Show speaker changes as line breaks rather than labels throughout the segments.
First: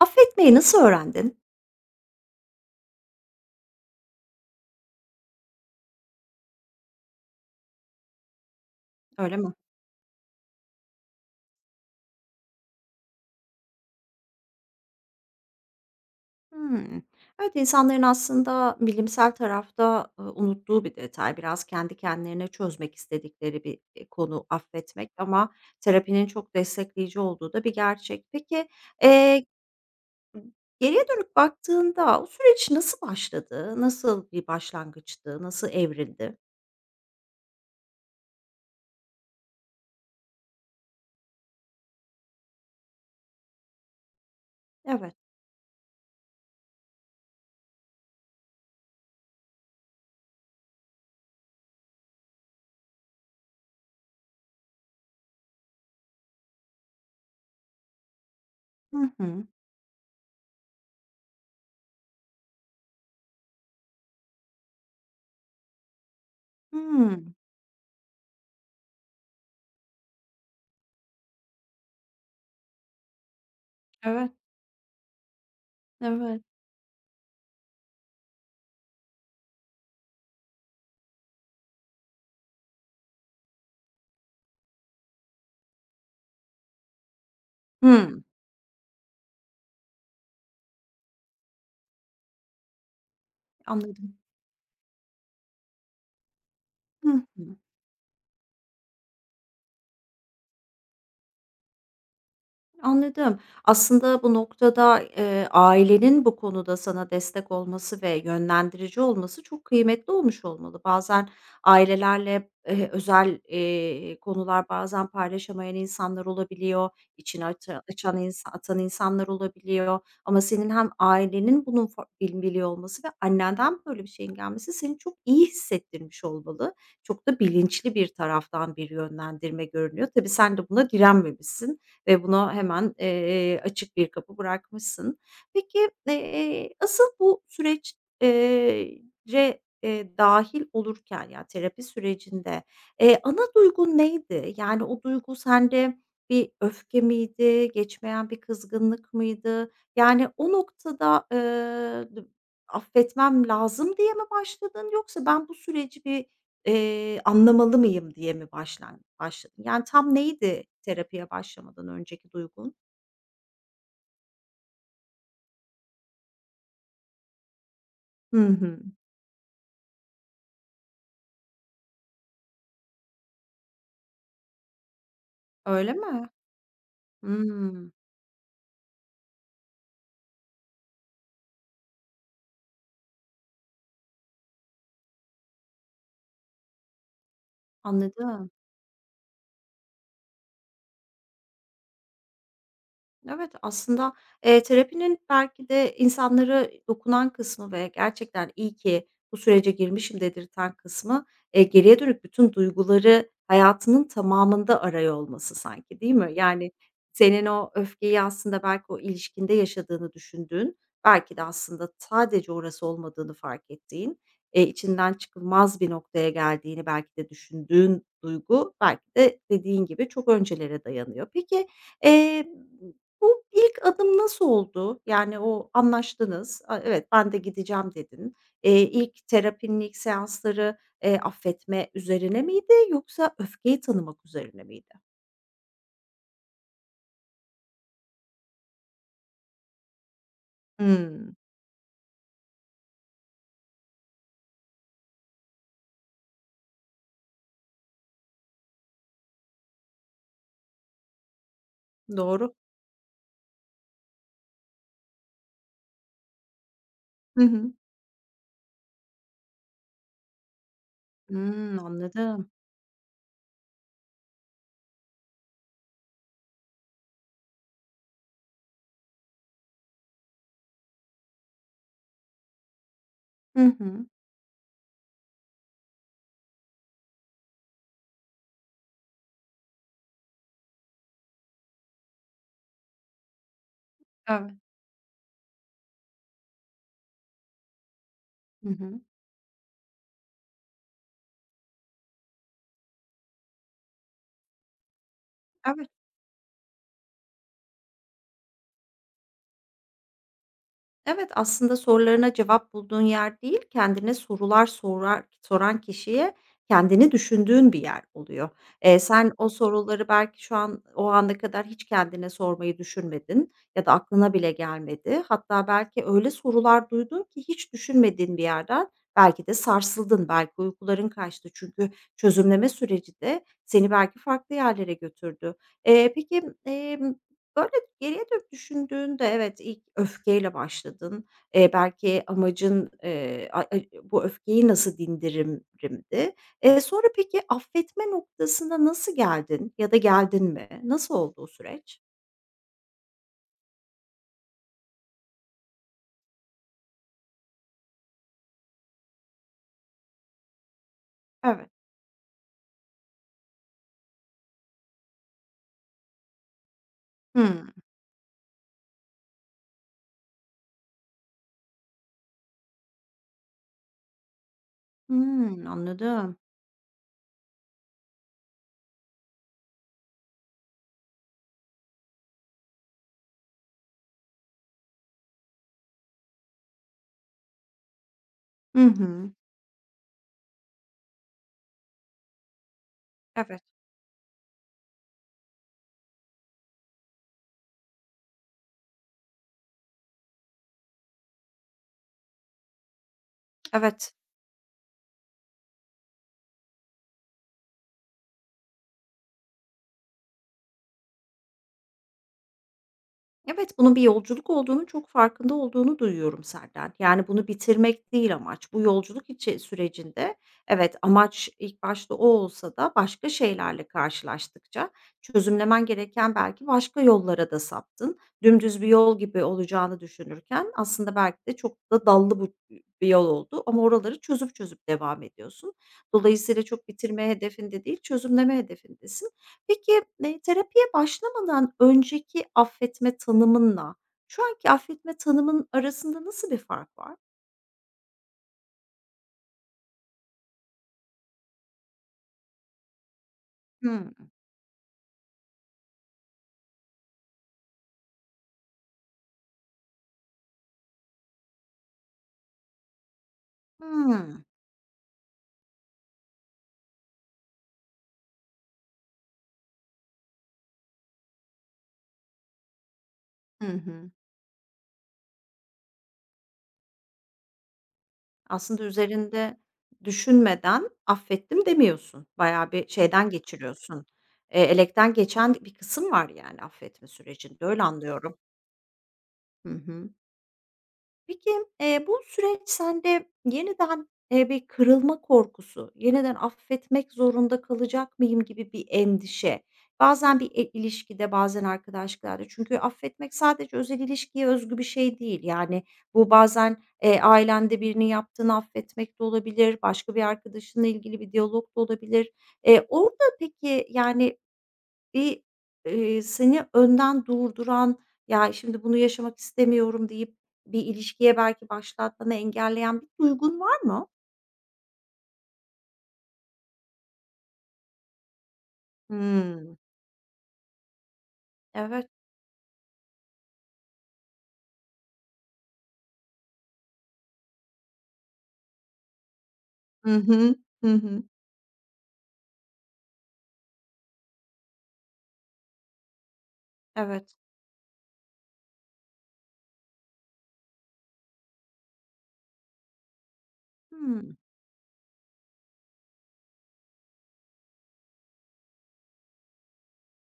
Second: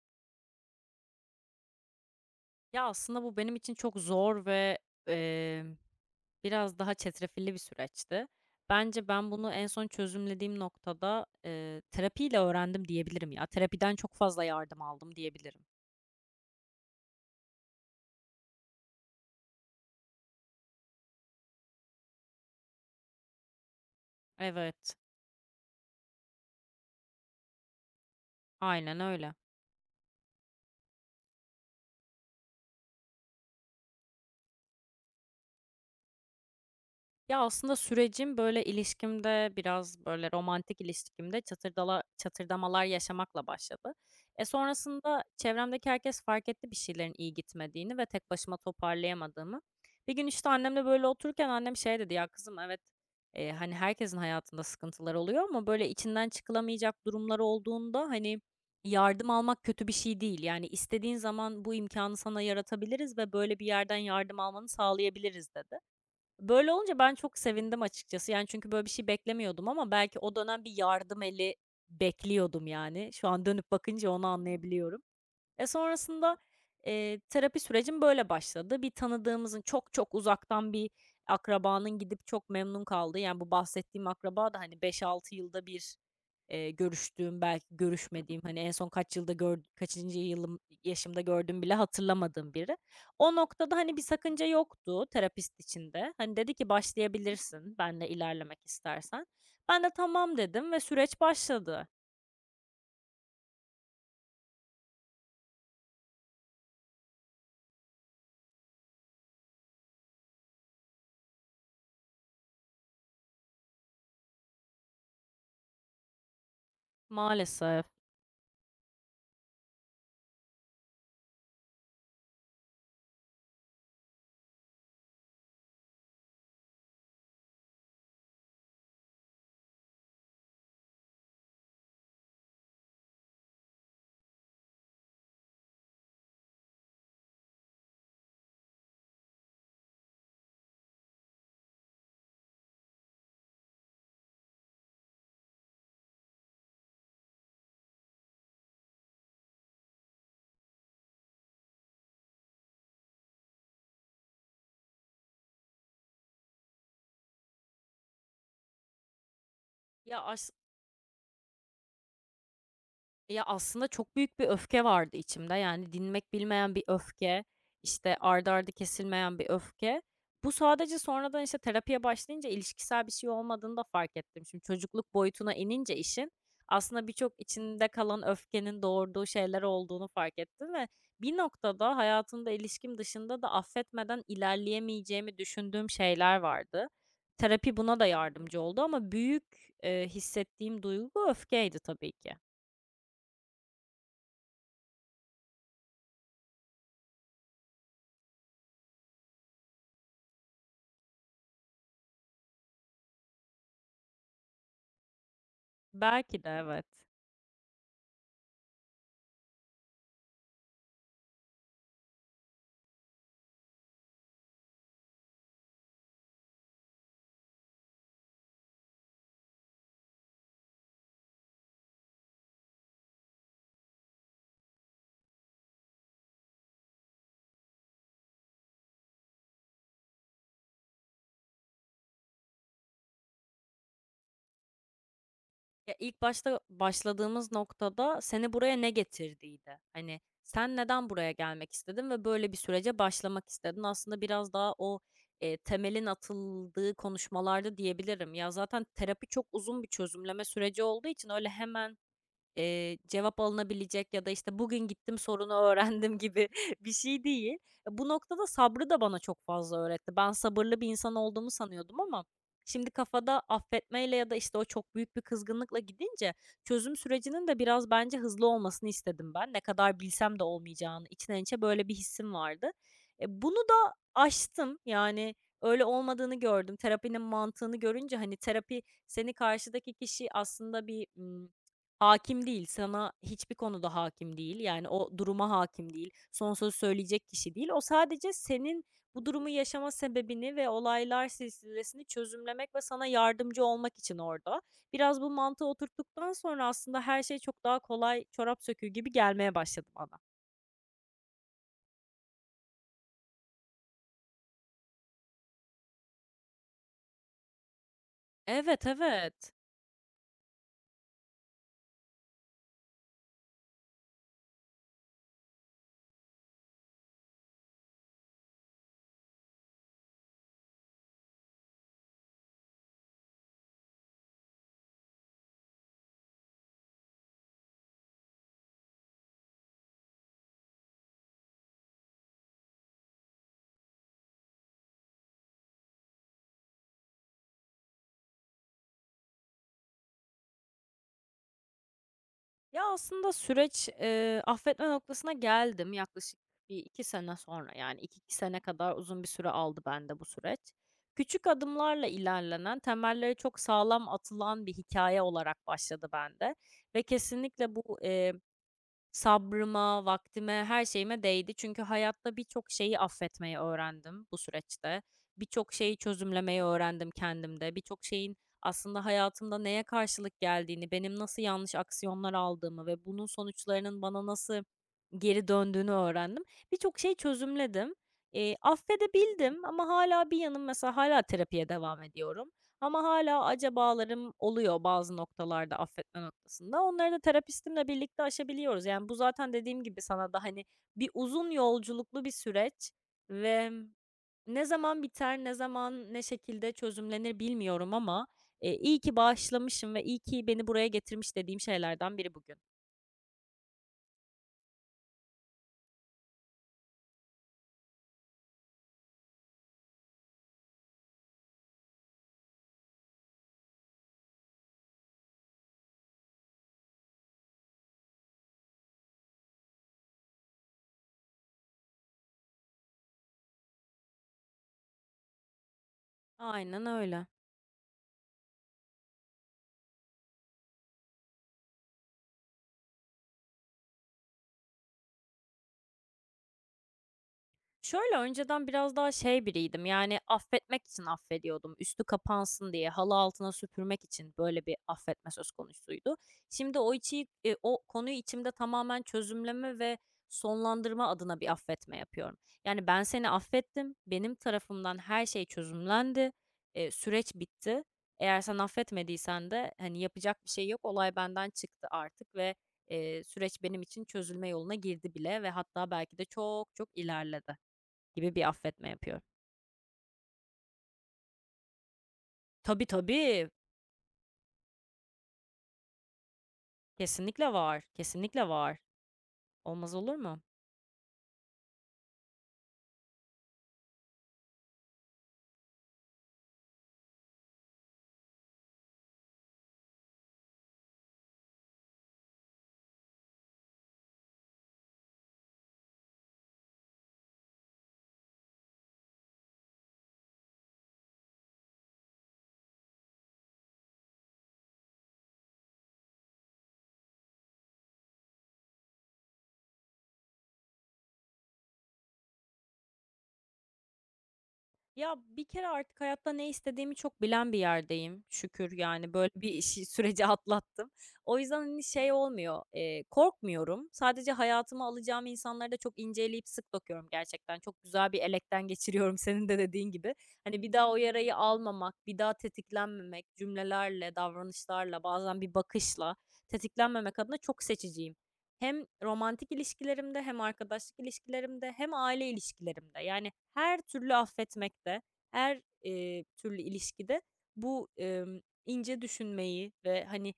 Affetmeyi nasıl öğrendin?
Ya, aslında bu benim için çok zor ve, emm, biraz daha çetrefilli bir süreçti. Bence ben
Öyle mi?
bunu en son çözümlediğim noktada, terapiyle öğrendim diyebilirim ya. Terapiden çok fazla yardım aldım diyebilirim.
Hımm. Evet, insanların aslında bilimsel tarafta, unuttuğu bir detay. Biraz kendi kendilerine çözmek istedikleri bir, konu
Evet,
affetmek ama terapinin çok destekleyici olduğu da bir gerçek. Peki,
aynen öyle.
eee, geriye dönüp baktığında o süreç nasıl başladı? Nasıl bir başlangıçtı? Nasıl evrildi?
Ya, aslında sürecim, böyle, ilişkimde biraz, böyle, romantik ilişkimde çatırdala çatırdamalar yaşamakla başladı. E,
Evet.
sonrasında çevremdeki herkes fark etti bir şeylerin iyi gitmediğini ve tek başıma toparlayamadığımı. Bir gün, işte, annemle böyle otururken annem şey dedi: "Ya, kızım evet, hani, herkesin hayatında sıkıntılar oluyor ama, böyle, içinden çıkılamayacak durumlar olduğunda, hani,
Hı
yardım
hı.
almak kötü bir şey değil. Yani, istediğin zaman bu imkanı sana yaratabiliriz ve böyle bir yerden yardım almanı sağlayabiliriz." dedi. Böyle olunca ben
Hımm.
çok sevindim açıkçası. Yani, çünkü böyle bir şey beklemiyordum ama belki o dönem bir yardım eli bekliyordum, yani. Şu an dönüp bakınca onu
Evet,
anlayabiliyorum. E, sonrasında,
evet.
terapi sürecim böyle başladı. Bir tanıdığımızın, çok çok uzaktan bir akrabanın gidip çok memnun kaldığı, yani, bu bahsettiğim akraba da, hani, beş altı yılda bir görüştüğüm, belki
Hımm.
görüşmediğim, hani, en son kaçıncı yaşımda gördüğümü bile hatırlamadığım biri. O noktada, hani, bir
Anladım.
sakınca yoktu terapist için de. Hani, dedi ki,
Hı hı.
"Başlayabilirsin benle ilerlemek istersen." Ben de, "Tamam." dedim ve süreç başladı
Anladım. Aslında bu noktada, ailenin bu konuda sana destek olması ve yönlendirici olması çok kıymetli olmuş olmalı. Bazen ailelerle, özel, konular bazen paylaşamayan insanlar olabiliyor, içine
maalesef.
açan atan insanlar olabiliyor ama senin hem ailenin bunun fa bil biliyor olması ve annenden böyle bir şeyin gelmesi seni çok iyi hissettirmiş olmalı. Çok da bilinçli bir taraftan bir yönlendirme görünüyor. Tabii sen de buna direnmemişsin ve buna hemen, açık bir kapı bırakmışsın. Peki, asıl bu süreç eee, ce dâhil olurken, yani, terapi sürecinde, ana duygun neydi? Yani, o duygu sende bir öfke miydi, geçmeyen bir kızgınlık mıydı? Yani, o noktada, "Affetmem lazım." diye mi başladın yoksa "Ben bu süreci bir anlamalı mıyım diye mi başladın? Yani tam
Ya, as
neydi terapiye başlamadan önceki duygun?
Ya, aslında çok büyük bir öfke vardı içimde. Yani dinmek bilmeyen bir öfke, işte,
Hı
art arda
hı.
kesilmeyen bir öfke. Bu sadece sonradan, işte, terapiye başlayınca ilişkisel bir şey olmadığını da fark ettim. Şimdi çocukluk boyutuna
Öyle
inince
mi?
işin, aslında birçok içinde
Hımm,
kalan öfkenin doğurduğu şeyler olduğunu fark ettim ve bir noktada hayatımda ilişkim dışında da affetmeden ilerleyemeyeceğimi düşündüğüm şeyler vardı. Terapi buna da
anladım.
yardımcı oldu ama büyük, hissettiğim duygu öfkeydi tabii ki.
Evet, aslında, terapinin belki de insanlara dokunan kısmı ve gerçekten iyi ki bu sürece girmişim dedirten kısmı, geriye dönük bütün duyguları hayatının tamamında arıyor olması sanki, değil mi?
Belki de
Yani,
evet.
senin o öfkeyi aslında belki o ilişkinde yaşadığını düşündüğün, belki de aslında sadece orası olmadığını fark ettiğin, içinden çıkılmaz bir noktaya geldiğini belki de düşündüğün duygu belki de dediğin gibi çok öncelere dayanıyor. Peki, eee bu ilk adım nasıl oldu? Yani, o anlaştınız, "Evet, ben de gideceğim." dedin. İlk terapinin ilk seansları, affetme üzerine miydi yoksa öfkeyi tanımak üzerine miydi?
Ya, ilk başta başladığımız noktada seni buraya ne getirdiydi? Hani, sen neden buraya
Hımm,
gelmek istedin ve böyle bir sürece başlamak istedin? Aslında biraz daha o, temelin atıldığı konuşmalarda diyebilirim. Ya, zaten terapi çok uzun bir çözümleme süreci olduğu için öyle hemen
doğru.
Cevap alınabilecek ya da, işte, bugün gittim sorunu öğrendim gibi bir şey
Hı
değil.
hı.
E, bu noktada sabrı da bana çok fazla öğretti. Ben sabırlı bir insan olduğumu
Hımm,
sanıyordum ama
anladım.
şimdi kafada affetmeyle ya da, işte, o çok büyük bir kızgınlıkla gidince çözüm sürecinin de biraz bence hızlı olmasını istedim ben. Ne kadar bilsem de olmayacağını içten içe böyle bir hissim vardı. E, bunu
Hı
da
hı.
aştım. Yani öyle olmadığını gördüm. Terapinin mantığını görünce, hani, terapi seni karşıdaki kişi aslında bir, Hakim değil, sana hiçbir konuda hakim
Evet.
değil, yani, o duruma hakim değil, son sözü söyleyecek kişi değil. O sadece
Hı
senin
hı.
bu durumu yaşama sebebini ve olaylar silsilesini çözümlemek ve sana yardımcı olmak için orada. Biraz bu mantığı
Evet.
oturttuktan sonra aslında her şey çok daha kolay, çorap söküğü gibi gelmeye başladı bana.
Evet, aslında sorularına cevap bulduğun yer değil, kendine sorular soran kişiye kendini düşündüğün bir yer oluyor.
Evet,
Sen o
evet.
soruları belki şu an, o ana kadar hiç kendine sormayı düşünmedin ya da aklına bile gelmedi. Hatta belki öyle sorular duydun ki hiç düşünmediğin bir yerden belki de sarsıldın, belki uykuların kaçtı. Çünkü çözümleme süreci de seni belki farklı yerlere götürdü. Peki, böyle geriye dönüp düşündüğünde evet, ilk öfkeyle başladın. Belki amacın, a ay bu öfkeyi nasıl dindiririmdi. Sonra peki affetme noktasına nasıl geldin ya da geldin mi? Nasıl oldu o süreç?
Ya, aslında süreç, affetme noktasına geldim yaklaşık bir 2 sene sonra, yani, iki sene kadar uzun bir süre aldı bende bu süreç. Küçük
Evet.
adımlarla ilerlenen, temelleri çok sağlam atılan bir hikaye olarak başladı bende ve
Hımm.
kesinlikle bu, Sabrıma, vaktime, her şeyime değdi. Çünkü hayatta birçok şeyi affetmeyi öğrendim bu süreçte.
Hımm,
Birçok şeyi
anladım.
çözümlemeyi öğrendim kendimde. Birçok şeyin aslında hayatımda neye karşılık geldiğini, benim nasıl yanlış aksiyonlar aldığımı ve bunun sonuçlarının bana nasıl geri döndüğünü öğrendim. Birçok şey çözümledim.
Hı hı.
Affedebildim ama hala bir yanım mesela hala terapiye devam ediyorum. Ama hala
Evet,
acabalarım oluyor bazı noktalarda, affetme noktasında. Onları da terapistimle birlikte aşabiliyoruz. Yani, bu zaten dediğim gibi sana da, hani, bir uzun yolculuklu bir süreç ve
evet.
ne zaman biter, ne zaman, ne şekilde çözümlenir bilmiyorum ama, iyi ki bağışlamışım ve iyi ki beni buraya getirmiş dediğim şeylerden biri bugün.
Evet, bunun bir yolculuk olduğunu çok farkında olduğunu duyuyorum senden. Yani, bunu bitirmek değil amaç. Bu yolculuk sürecinde evet, amaç ilk başta o olsa da başka şeylerle karşılaştıkça çözümlemen gereken belki başka yollara da saptın. Dümdüz bir yol gibi olacağını düşünürken aslında belki de çok da dallı bu bir yol oldu ama oraları çözüp çözüp devam ediyorsun. Dolayısıyla
Aynen
çok
öyle.
bitirme hedefinde değil, çözümleme hedefindesin. Peki, terapiye başlamadan önceki affetme tanımınla şu anki affetme tanımın arasında nasıl bir fark var?
Şöyle, önceden biraz daha şey biriydim, yani, affetmek için affediyordum. Üstü kapansın diye, halı altına süpürmek
Hımm.
için böyle bir affetme söz konusuydu. Şimdi o konuyu içimde tamamen çözümleme ve sonlandırma adına bir affetme yapıyorum. Yani, ben seni affettim, benim
Hımm.
tarafımdan her şey çözümlendi, süreç bitti. Eğer sen affetmediysen de, hani, yapacak bir şey yok, olay benden çıktı artık ve süreç
Hı
benim için
hı.
çözülme yoluna girdi bile ve hatta belki de çok çok ilerledi gibi bir
Aslında
affetme yapıyor.
üzerinde düşünmeden affettim demiyorsun. Bayağı
Tabii
bir şeyden
tabii.
geçiriyorsun, elekten geçen bir kısım var yani affetme
Kesinlikle
sürecinde,
var.
öyle anlıyorum.
Kesinlikle var.
Hı
Olmaz
hı.
olur mu?
Peki, bu süreç sende yeniden, bir kırılma korkusu, yeniden affetmek zorunda kalacak mıyım gibi bir endişe, bazen bir ilişkide, bazen arkadaşlıklarda çünkü affetmek sadece özel ilişkiye özgü bir şey değil. Yani, bu bazen, ailende birini yaptığını affetmek de olabilir, başka bir arkadaşınla ilgili bir diyalog da olabilir. Orada peki, yani, bir, seni önden durduran, "Ya, şimdi bunu yaşamak istemiyorum." deyip bir ilişkiye belki başlatmanı engelleyen bir duygun var mı?
Ya bir kere artık hayatta ne istediğimi çok bilen bir yerdeyim. Şükür yani böyle bir
Hımm.
işi, süreci atlattım. O yüzden hani
Evet.
şey olmuyor. Korkmuyorum. Sadece hayatıma alacağım insanları da çok inceleyip sık bakıyorum gerçekten. Çok güzel bir elekten geçiriyorum senin de dediğin gibi.
Hı hı.
Hani bir daha
Hı
o
hı.
yarayı almamak, bir daha tetiklenmemek, cümlelerle, davranışlarla, bazen bir bakışla tetiklenmemek
Evet.
adına çok seçiciyim. Hem romantik ilişkilerimde hem arkadaşlık ilişkilerimde hem aile ilişkilerimde, yani, her türlü
Hımm.
affetmekte, her türlü ilişkide bu, ince düşünmeyi ve, hani,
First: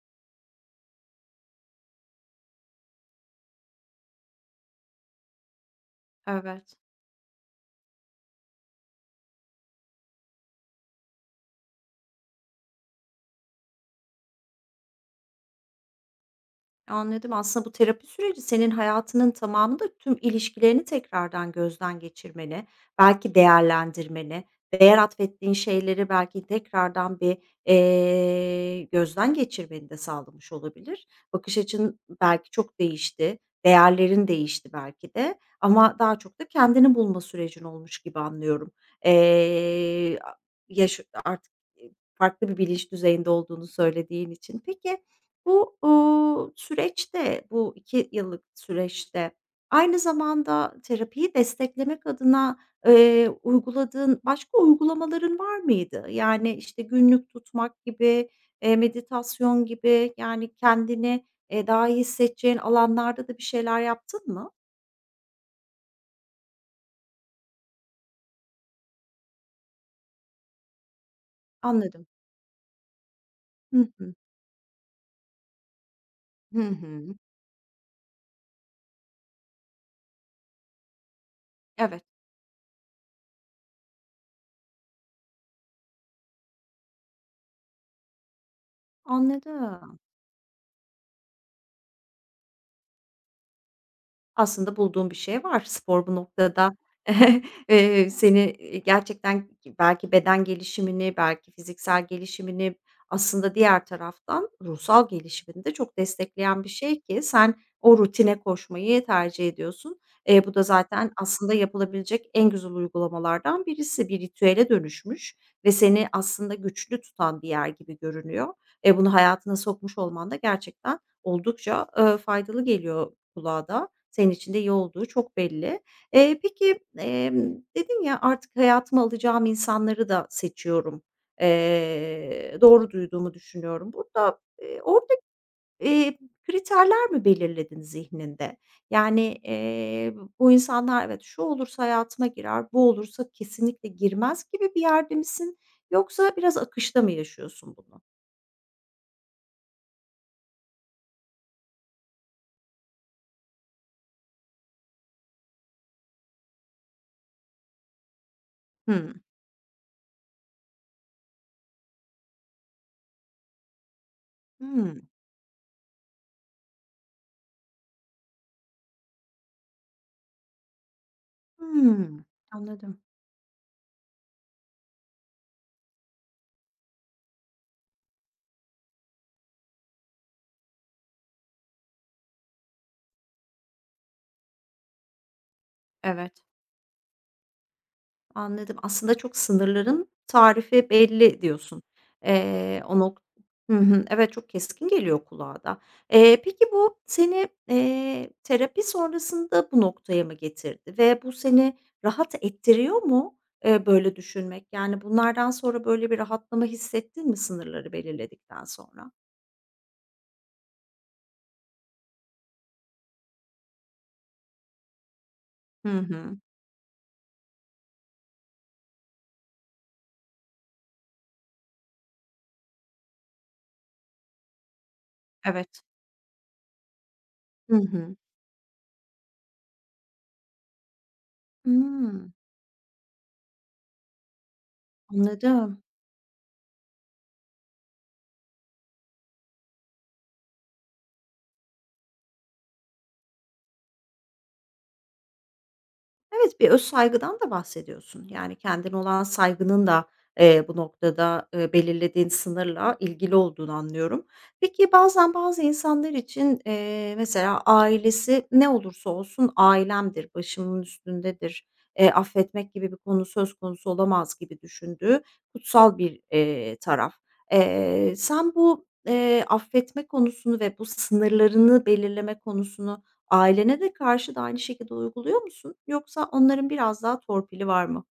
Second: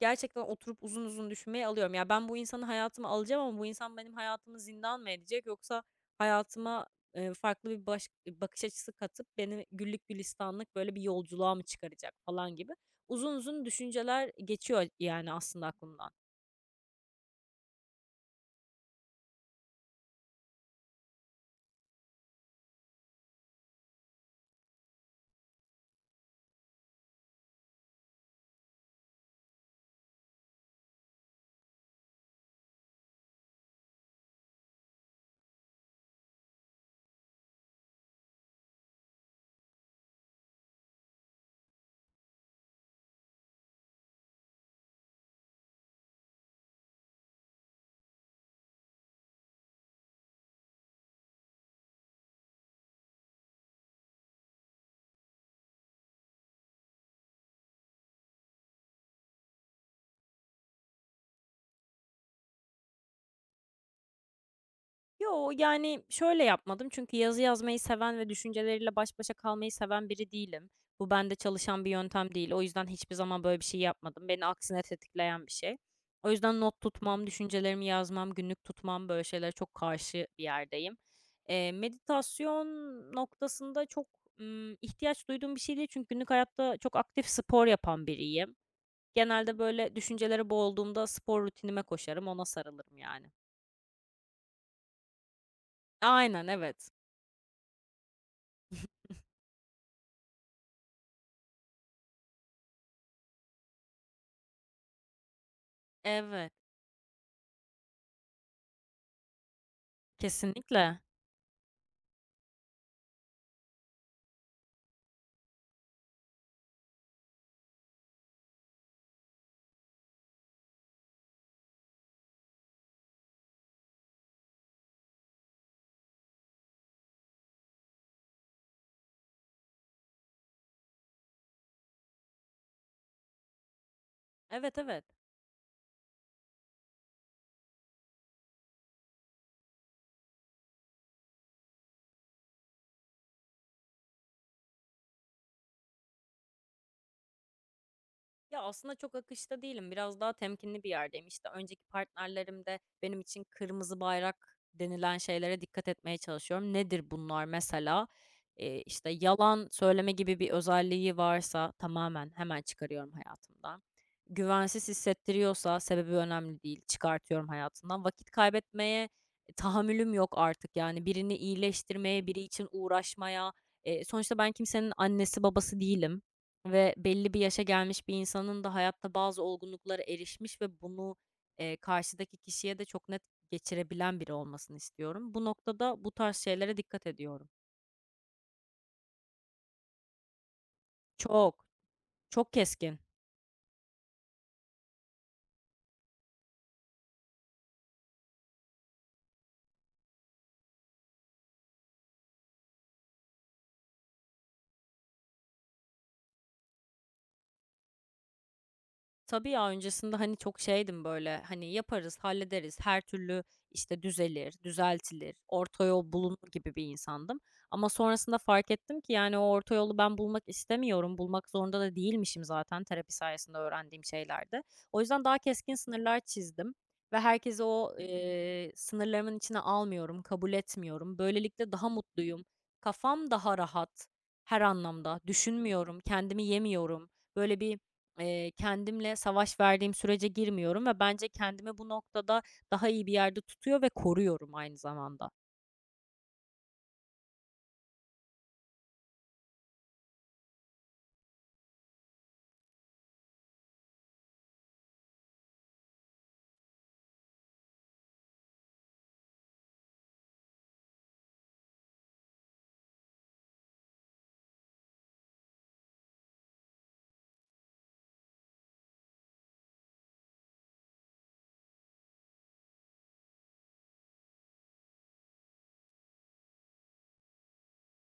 gerçekten oturup uzun uzun düşünmeyi alıyorum. Ya, ben bu insanı hayatıma alacağım ama bu insan benim hayatımı zindan mı edecek yoksa
Evet.
hayatıma, farklı bir bakış açısı katıp beni güllük gülistanlık, böyle, bir yolculuğa mı çıkaracak falan gibi uzun uzun düşünceler geçiyor, yani, aslında aklımdan.
Anladım. Aslında bu terapi süreci senin hayatının tamamında tüm ilişkilerini tekrardan gözden geçirmeni, belki değerlendirmeni, değer atfettiğin şeyleri belki tekrardan bir, gözden geçirmeni de sağlamış olabilir. Bakış açın belki çok değişti, değerlerin değişti belki de ama daha çok da kendini bulma sürecin olmuş gibi anlıyorum. Eee, yaş artık, farklı bir bilinç düzeyinde olduğunu söylediğin için. Peki, bu, süreçte, bu 2 yıllık süreçte aynı zamanda terapiyi desteklemek adına, uyguladığın başka uygulamaların var mıydı? Yani, işte, günlük tutmak gibi, meditasyon gibi, yani, kendini, daha iyi hissedeceğin alanlarda da bir şeyler yaptın mı?
Yo, yani, şöyle yapmadım çünkü yazı yazmayı seven ve düşünceleriyle baş başa kalmayı seven biri değilim. Bu bende çalışan bir
Anladım.
yöntem değil. O yüzden hiçbir zaman böyle bir şey
Hı hı.
yapmadım. Beni aksine tetikleyen bir şey. O yüzden
Hı
not
hı.
tutmam, düşüncelerimi yazmam, günlük tutmam, böyle şeylere çok karşı bir yerdeyim.
Evet,
Meditasyon noktasında çok, ihtiyaç duyduğum bir şey değil çünkü günlük hayatta çok aktif spor yapan biriyim. Genelde, böyle,
anladım.
düşüncelere boğulduğumda spor rutinime koşarım, ona sarılırım yani.
Aslında bulduğun bir şey var. Spor bu
Aynen,
noktada,
evet.
seni, gerçekten belki beden gelişimini, belki fiziksel gelişimini, aslında diğer taraftan ruhsal gelişimini de çok
Evet.
destekleyen bir şey ki sen o rutine koşmayı tercih ediyorsun. Bu da
Kesinlikle.
zaten aslında yapılabilecek en güzel uygulamalardan birisi. Bir ritüele dönüşmüş ve seni aslında güçlü tutan bir yer gibi görünüyor. Bunu hayatına sokmuş olman da gerçekten oldukça, faydalı geliyor kulağa da. Senin için de iyi olduğu çok belli. Peki, dedin ya, "Artık hayatıma alacağım insanları da seçiyorum." Doğru duyduğumu düşünüyorum. Burada,
Evet,
eee,
evet.
orada, eee, kriterler mi belirledin zihninde? Yani, bu insanlar evet, şu olursa hayatıma girer, bu olursa kesinlikle girmez gibi bir yerde misin yoksa biraz akışta mı yaşıyorsun bunu?
Ya, aslında çok akışta değilim. Biraz daha temkinli bir yerdeyim. İşte, önceki partnerlerim de benim için kırmızı bayrak denilen şeylere dikkat etmeye çalışıyorum. Nedir bunlar mesela? İşte,
Hımm.
yalan söyleme gibi bir özelliği varsa tamamen hemen çıkarıyorum hayatımdan. Güvensiz
Hımm.
hissettiriyorsa sebebi önemli değil, çıkartıyorum hayatımdan. Vakit kaybetmeye tahammülüm yok artık. Yani birini
Hımm.
iyileştirmeye, biri için
Anladım.
uğraşmaya. Sonuçta ben kimsenin annesi babası değilim. Ve belli bir yaşa gelmiş bir insanın da hayatta bazı olgunluklara erişmiş ve bunu, karşıdaki kişiye de çok net geçirebilen biri olmasını istiyorum. Bu noktada bu tarz
Evet.
şeylere dikkat ediyorum.
Anladım. Aslında çok sınırların tarifi belli
Çok,
diyorsun.
Çok keskin.
O nok Hı hı. Evet, çok keskin geliyor kulağa da. Peki bu seni, terapi sonrasında bu noktaya mı getirdi ve bu seni rahat ettiriyor mu, böyle düşünmek? Yani bunlardan sonra böyle bir rahatlama hissettin mi sınırları belirledikten sonra?
Tabii ya, öncesinde, hani, çok şeydim, böyle, hani, yaparız, hallederiz, her türlü, işte, düzelir, düzeltilir, orta
Hı
yol
hı.
bulunur gibi bir insandım. Ama sonrasında fark ettim ki, yani, o orta yolu ben bulmak istemiyorum, bulmak zorunda da değilmişim zaten terapi sayesinde öğrendiğim şeylerde O yüzden daha keskin
Evet.
sınırlar çizdim ve herkesi
Hı
o,
hı.
eee, sınırlarımın içine almıyorum, kabul etmiyorum. Böylelikle daha
Hımm,
mutluyum, kafam daha rahat her anlamda,
anladım.
düşünmüyorum, kendimi yemiyorum. Böyle bir Kendimle savaş verdiğim sürece girmiyorum ve bence kendimi bu noktada daha iyi bir yerde tutuyor ve koruyorum aynı zamanda.
Evet, bir öz saygıdan da bahsediyorsun. Yani kendine olan saygının da, bu noktada, belirlediğin sınırla ilgili olduğunu anlıyorum. Peki, bazen bazı insanlar için, mesela ailesi ne olursa olsun ailemdir, başımın üstündedir, affetmek gibi bir konu söz konusu olamaz gibi düşündüğü kutsal bir, taraf. Sen bu, affetme konusunu ve bu sınırlarını belirleme konusunu ailene de karşı da aynı şekilde uyguluyor musun yoksa onların biraz daha torpili var mı?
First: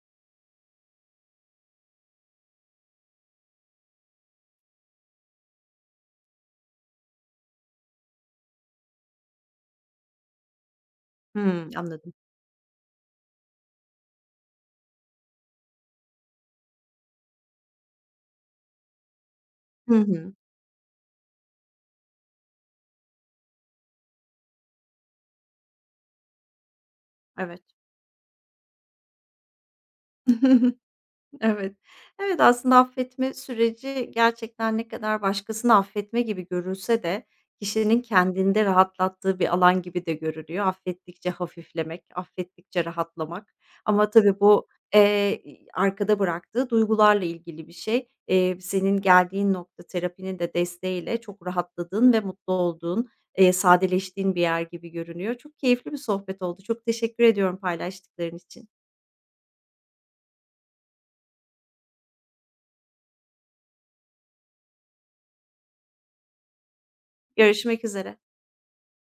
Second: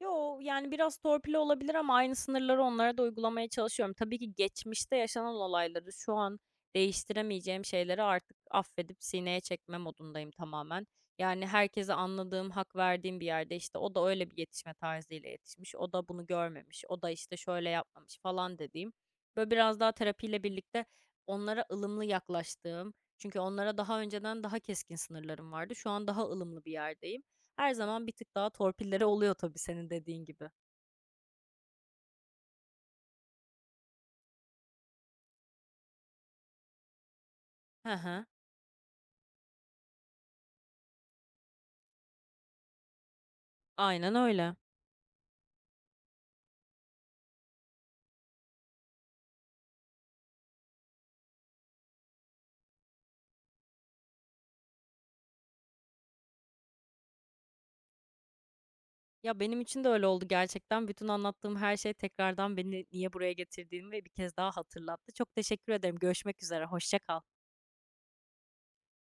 Yo, yani biraz torpil olabilir ama aynı sınırları onlara da uygulamaya çalışıyorum. Tabii ki geçmişte yaşanan olayları şu an değiştiremeyeceğim şeyleri artık affedip sineye çekme modundayım tamamen. Yani
Hımm,
herkese
anladım.
anladığım, hak verdiğim bir yerde işte o da öyle bir yetişme tarzıyla yetişmiş, o da bunu görmemiş, o da işte şöyle yapmamış falan dediğim. Böyle biraz daha
Hı hı.
terapiyle birlikte onlara ılımlı yaklaştığım, çünkü onlara daha önceden daha keskin sınırlarım vardı. Şu an daha ılımlı bir yerdeyim
Evet.
her zaman bir tık daha torpilleri oluyor tabii senin dediğin gibi.
Evet. Evet, aslında affetme süreci gerçekten ne kadar başkasını affetme gibi görülse de
Hı
kişinin
hı.
kendinde rahatlattığı bir alan gibi de görülüyor. Affettikçe hafiflemek, affettikçe rahatlamak ama
Aynen
tabii
öyle.
bu, eee, arkada bıraktığı duygularla ilgili bir şey. Senin geldiğin nokta terapinin de desteğiyle çok rahatladığın ve mutlu olduğun, sadeleştiğin bir yer gibi görünüyor. Çok keyifli bir sohbet oldu. Çok teşekkür ediyorum paylaştıkların için.
Ya, benim için de öyle oldu gerçekten. Bütün anlattığım her şey tekrardan beni niye buraya getirdiğimi ve bir kez daha hatırlattı. Çok teşekkür ederim. Görüşmek üzere, hoşça kal.
Görüşmek üzere.